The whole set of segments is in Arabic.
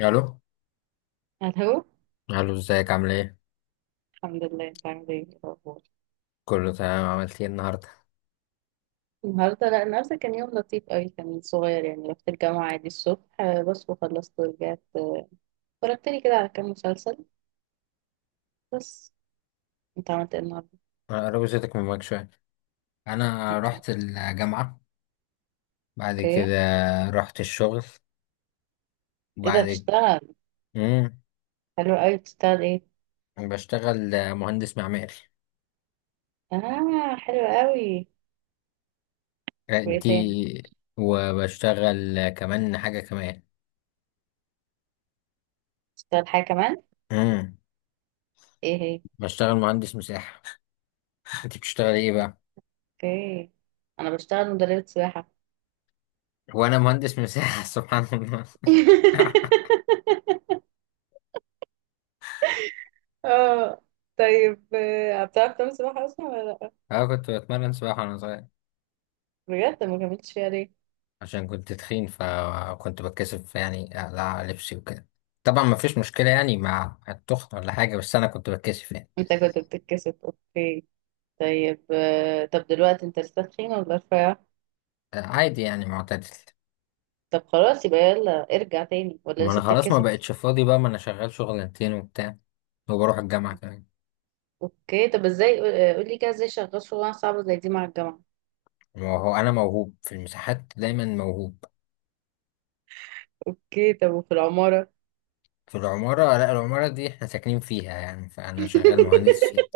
الو. الو. الو، ازيك؟ عامل ايه؟ الحمد لله، انت عامل ايه؟ إيه الاخبار؟ كله تمام. عملت ايه النهارده؟ النهارده، لا النهارده كان يوم لطيف قوي، كان صغير يعني. رحت الجامعه عادي الصبح بس، وخلصت ورجعت اتفرجت لي كده على كام مسلسل بس. انت عملت ايه النهارده؟ انا قربت صوتك من المايك شويه. انا اوكي. رحت الجامعه. بعد اوكي. كده رحت الشغل. ايه ده، وبعد بتشتغل؟ امم حلو قوي، بتشتغل ايه؟ بشتغل مهندس معماري. اه، حلو قوي. وايه تاني؟ دي. وبشتغل كمان حاجه كمان. بتشتغل حاجه كمان؟ امم ايه هي؟ بشتغل مهندس مساحه. انت بتشتغل ايه بقى؟ اوكي، انا بشتغل مدربه سباحه. وانا مهندس مساحه. سبحان الله. اه، طيب. بتعرف تعمل سباحه اصلا ولا لا؟ انا كنت بتمرن سباحه وانا صغير. بجد، ما كملتش فيها ليه؟ عشان كنت تخين فكنت بتكسف يعني اقلع لبسي وكده. طبعا ما فيش مشكلة يعني مع التخن ولا حاجة، بس انا كنت بتكسف يعني. انت كنت بتتكسف، اوكي. طيب طب دلوقتي انت لسه تخين ولا رفيع؟ عادي يعني معتدل. طب خلاص، يبقى يلا ارجع تاني ولا ما انا لسه خلاص ما بتتكسف؟ بقتش فاضي بقى، ما انا شغال شغلانتين وبتاع. وبروح الجامعة كمان. اوكي، طب ازاي؟ قولي كده، ازاي شغال شغلانه صعبه زي دي مع الجامعه؟ وهو انا موهوب في المساحات، دايما موهوب. اوكي، طب وفي العماره؟ في العمارة، لا العمارة دي احنا ساكنين فيها يعني فانا شغال مهندس فيها.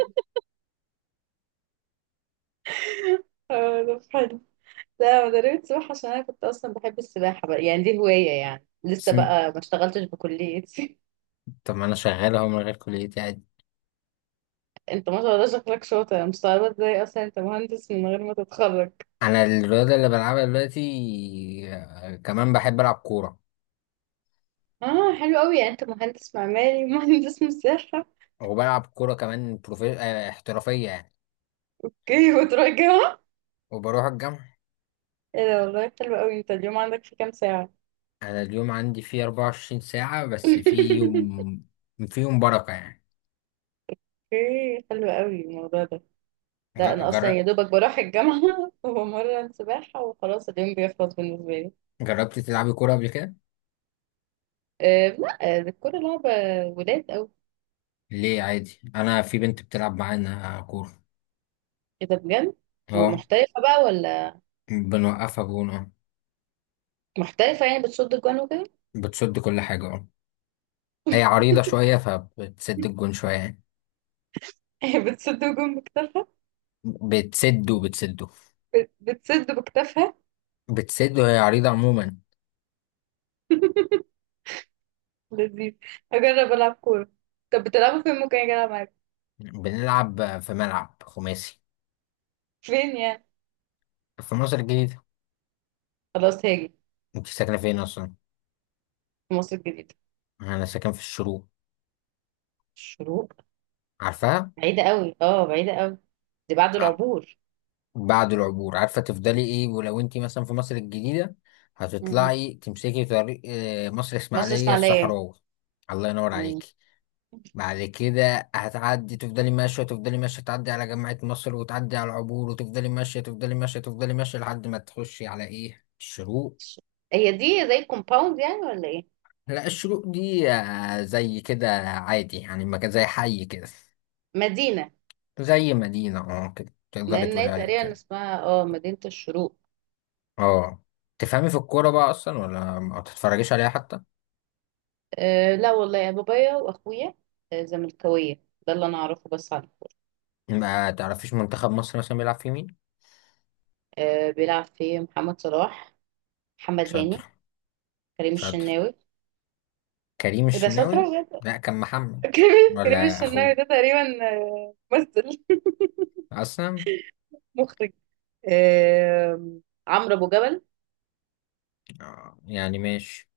اه، طب حلو. لا انا رميت سباحه عشان انا كنت اصلا بحب السباحه بقى، يعني دي هوايه يعني، لسه بس بقى ما اشتغلتش بكليتي. طب ما انا شغال اهو من غير كليتي عادي. انت ما شاء الله شكلك شاطر، انا مستغربه ازاي اصلا انت مهندس من غير ما تتخرج. انا الرياضة اللي بلعبها دلوقتي، كمان بحب العب كورة. اه حلو قوي، يعني انت مهندس معماري مهندس مساحه. وبلعب كورة كمان بروفي... آه، احترافية يعني. اوكي، وتروح الجامعة؟ وبروح الجامعة. ايه ده والله، حلو قوي. طب اليوم عندك فيه كام ساعة؟ أنا اليوم عندي فيه 24 ساعة بس اوكي. فيهم بركة يعني. حلو قوي الموضوع ده. لا ج- انا اصلا جر... يا دوبك بروح الجامعة وبمرن سباحة وخلاص، اليوم بيخلص بالنسبة لي. جربت تلعبي كورة قبل كده؟ أه لا، الكورة لعبة ولاد قوي. ليه عادي، أنا في بنت بتلعب معانا كورة. كده بجد؟ أه، ومحترفة بقى ولا؟ بنوقفها جون أه. محترفة يعني، بتصد الجوان وكده؟ بتسد كل حاجة أه. هي عريضة شوية فبتسد الجون شوية يعني. هي بتصد الجون بكتافها. بتسد وبتسده. بتصد بكتافها. بتسد وهي عريضة عموما. لذيذ. هجرب العب كورة. طب بتلعبوا فين، ممكن اجي العب معاك؟ بنلعب في ملعب خماسي. فين يعني؟ في مصر الجديدة. خلاص هاجي. انت ساكنة فين أصلا؟ في مصر الجديدة. انا ساكن في الشروق. الشروق. عارفاها. بعيدة قوي، اه بعيدة قوي، دي بعد آه، العبور. بعد العبور، عارفه تفضلي ايه، ولو انت مثلا في مصر الجديده مم. هتطلعي تمسكي طريق مصر مصر اسماعيليه اسماعيلية. الصحراوي. الله ينور مم. عليكي. بعد كده هتعدي، تفضلي ماشيه تفضلي ماشيه، تعدي على جامعه مصر وتعدي على العبور، وتفضلي ماشيه تفضلي ماشيه تفضلي ماشيه لحد ما تخشي على ايه الشروق. هي دي زي الكومباوند يعني ولا ايه؟ لا، الشروق دي زي كده عادي يعني، مكان زي حي كده. مدينة. زي مدينه، اه كده تقدري لان هي تقولي عليها تقريبا كده. اسمها مدينة الشروق. اه. تفهمي في الكورة بقى أصلا ولا ما تتفرجيش عليها حتى؟ أه لا، والله يا بابايا واخويا. زملكاوية، ده اللي انا اعرفه بس عنه. ما تعرفيش منتخب مصر مثلا بيلعب في مين؟ أه، بيلعب في محمد صلاح، محمد شاطر. هاني، كريم شاطر الشناوي. كريم إيه ده، شاطرة الشناوي. بجد. لا كان محمد. كريم ولا الشناوي أخوه ده تقريبا ممثل. أصلا. مخرج. أه، عمرو ابو جبل. يعني ماشي.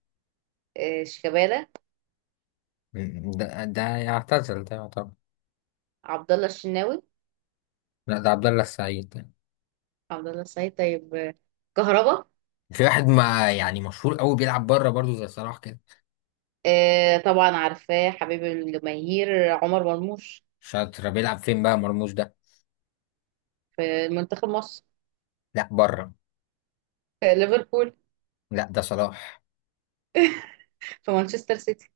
أه، شيكابالا. ده يعتزل، ده يعتبر. عبد الله الشناوي. لا ده عبد الله السعيد ده. عبد الله السعيد. طيب كهربا. في واحد ما يعني مشهور قوي بيلعب بره برضه زي صلاح كده. آه طبعا، عارفاه حبيب الجماهير عمر مرموش. شاطر، بيلعب فين بقى مرموش ده؟ في منتخب مصر. لا بره. في ليفربول. لا ده صلاح. في مانشستر سيتي. ان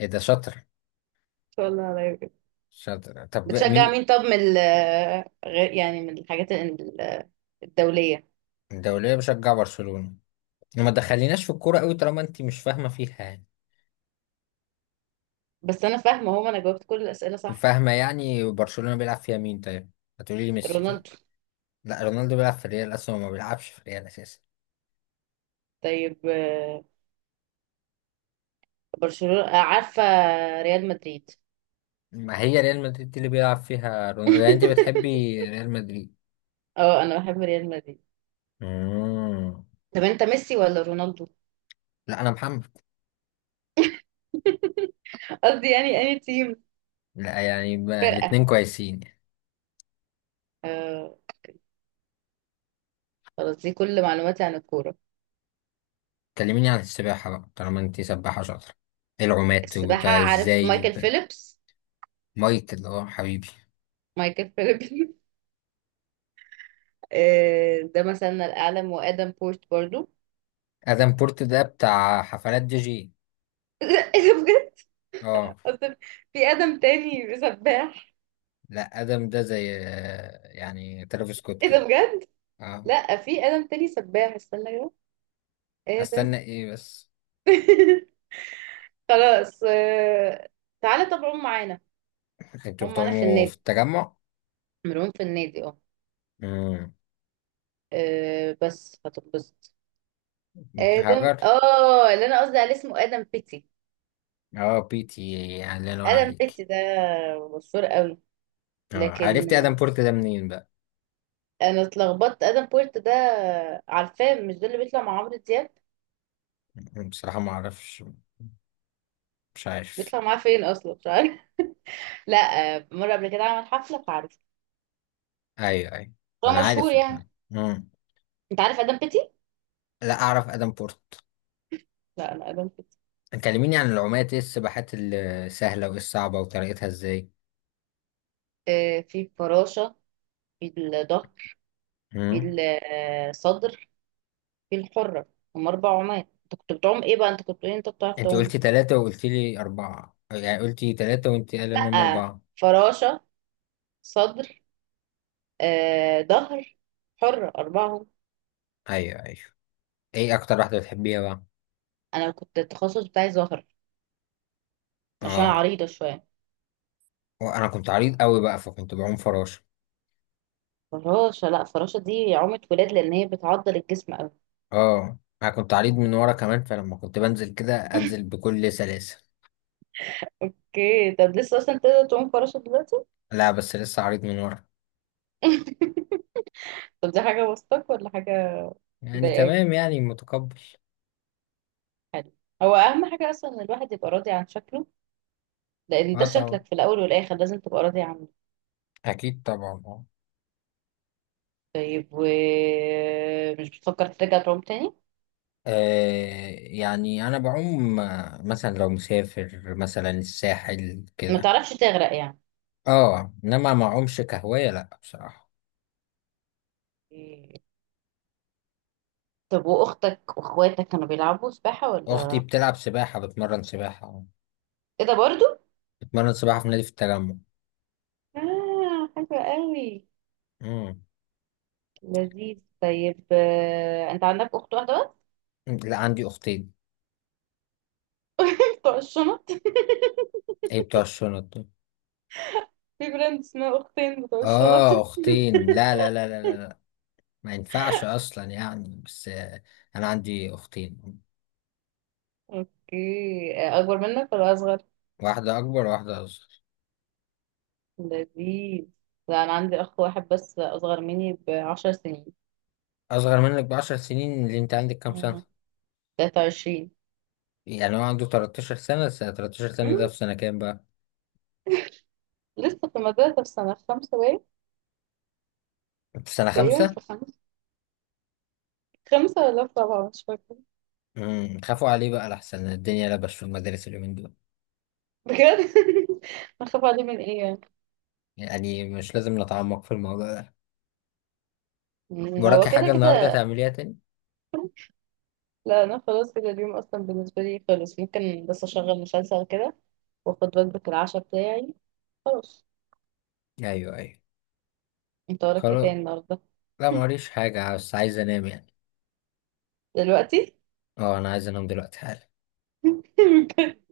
ايه ده شاطر. شاء الله على خير. شاطر. طب بتشجع مين؟ مين؟ طب من غير يعني، من الحاجات الدولية. الدولية، بشجع برشلونة. ما دخليناش في الكورة قوي طالما انت مش فاهمة فيها يعني. بس انا فاهمة، هو انا جاوبت كل الأسئلة صح؟ فاهمة يعني برشلونة بيلعب فيها مين طيب؟ هتقولي لي ميسي، صح؟ رونالدو. لا، رونالدو بيلعب في ريال اصلا وما بيلعبش في ريال اساسا. طيب برشلونة. عارفة، ريال مدريد. ما هي ريال مدريد اللي بيلعب فيها رونالدو، يعني انت بتحبي ريال مدريد. اه، انا بحب ريال مدريد. مم. طب انت ميسي ولا رونالدو؟ لا انا محمد. قصدي يعني، اني تيم، لا يعني ما... فرقة. الاتنين كويسين يعني. آه. خلاص، دي كل معلوماتي عن الكورة. كلميني عن السباحة بقى طالما انت سباحة شاطرة. إيه العومات السباحة، وبتاع عارف ازاي مايكل وبتاع. فيليبس؟ مايكل اه حبيبي. مايكل فيليبس. ده مثلنا الأعلى، وآدم بورت برضو. ادم بورت ده بتاع حفلات دي جي. ايه ده بجد؟ اه. اصل في آدم تاني سباح. لا، ادم ده زي يعني ترافيس سكوت ايه ده كده. بجد؟ اه. لا في آدم تاني سباح، استنى كده. آدم. استنى ايه بس. خلاص. آه. تعالى طب، عم معانا. انتوا عم معانا في بتعوموا النادي، في التجمع؟ ملعوب في النادي، اه. امم بس هتنبسط. آدم، هاجر. اللي انا قصدي عليه اسمه آدم بيتي. اه بيتي. يعني الله ينور آدم عليك. بيتي ده مشهور قوي، اه، لكن. عرفت ادم بورت ده منين بقى؟ انا اتلخبطت، ادم بورت ده عارفاه، مش ده اللي بيطلع مع عمرو دياب؟ بصراحة ما اعرفش. مش عارف. بيطلع معاه فين اصلا، مش عارف. لا. مره قبل كده عمل حفله فعارف. ايوه ايوه. هو ما انا مشهور عارف. يعني. امم انت عارف ادم بيتي؟ لا اعرف ادم بورت. لا، انا ادم بيتي. كلميني عن العومات، ايه السباحات السهلة وايه الصعبة وطريقتها ازاي. في الفراشه، في الظهر، في امم الصدر، في الحره. هم 4 عمال. انت كنت بتعوم ايه بقى؟ انت كنت بتقول انت بتعرف انت تعوم. قلتي ثلاثة وقلتي لي أربعة، يعني قلتي ثلاثة وانت قال انهم لا. أربعة. فراشه، صدر، ظهر، حره، 4. ايوه ايوه. ايه اكتر واحده بتحبيها بقى؟ انا كنت التخصص بتاعي ظهر، عشان أنا اه. عريضه شويه. وانا كنت عريض قوي بقى فكنت بعوم فراشه. فراشة، لا فراشة دي عومة ولاد، لأن هي بتعضل الجسم أوي. اه انا كنت عريض من ورا كمان، فلما كنت بنزل كده انزل بكل سلاسه. اوكي طب، لسه أصلا تقدر تعوم فراشة دلوقتي؟ لا بس لسه عريض من ورا. طب دي حاجة وسطك، ولا حاجة يعني مضايقاك؟ تمام يعني متقبل. حلو. هو أهم حاجة أصلا إن الواحد يبقى راضي عن شكله، لأن ده اه طبعا، شكلك في الأول والآخر، لازم تبقى راضي عنه. اكيد طبعا اه. طيب، ومش بتفكر ترجع تعوم تاني؟ يعني انا بعوم، مثلا لو مسافر مثلا الساحل ما كده. تعرفش تغرق يعني. اه، انما ما اعومش كهوايه لا بصراحه. إيه. طب وأختك وأخواتك كانوا بيلعبوا سباحة اختي ولا؟ بتلعب سباحه، بتمرن سباحه. إيه ده برضو؟ بتمرن سباحه في نادي في التجمع. حلو قوي. امم لذيذ. طيب أنت عندك أخت واحدة بس؟ لا عندي اختين. بتوع الشنط؟ ايه بتوع الشنط دول؟ في براند اسمها أختين بتوع الشنط. اه اختين؟ لا، لا، لا، لا، لا، لا. ما ينفعش اصلا يعني، بس انا عندي اختين. اوكي، اكبر منك ولا اصغر؟ واحده اكبر وواحده اصغر. لذيذ. لا انا عندي اخ واحد بس، اصغر مني بـ10 سنين. اصغر منك ب10 سنين؟ اللي انت عندك كام سنه؟ مم. 23. يعني هو عنده 13 سنه. 13 سنه ده مم. في سنه كام بقى؟ لسه في المدرسة، في سنة خمسة باين، في سنه تقريبا خمسة؟ في خمسة، خمسة ولا في رابعة، مش فاكرة. خافوا عليه بقى لحسن الدنيا لبش في المدارس اليومين دول. بجد. اخاف عليه من ايه يعني؟ يعني مش لازم نتعمق في الموضوع ده. هو وراكي حاجه كده النهارده كده. تعمليها تاني؟ لا انا خلاص كده، اليوم اصلا بالنسبة لي خلص، ممكن بس اشغل مسلسل كده، واخد وجبة العشاء بتاعي، خلاص. ايوه ايوه. انت وراك ايه خلاص. تاني النهاردة؟ لا موريش حاجه، بس عايز انام يعني. دلوقتي. اه انا عايز انام دلوقتي حالا.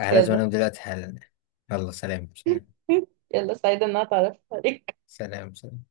على يلا. زمانهم، دلوقتي حالا. يلا. سلام سلام. يلا، سعيدة ان انا اتعرف عليك. سلام سلام.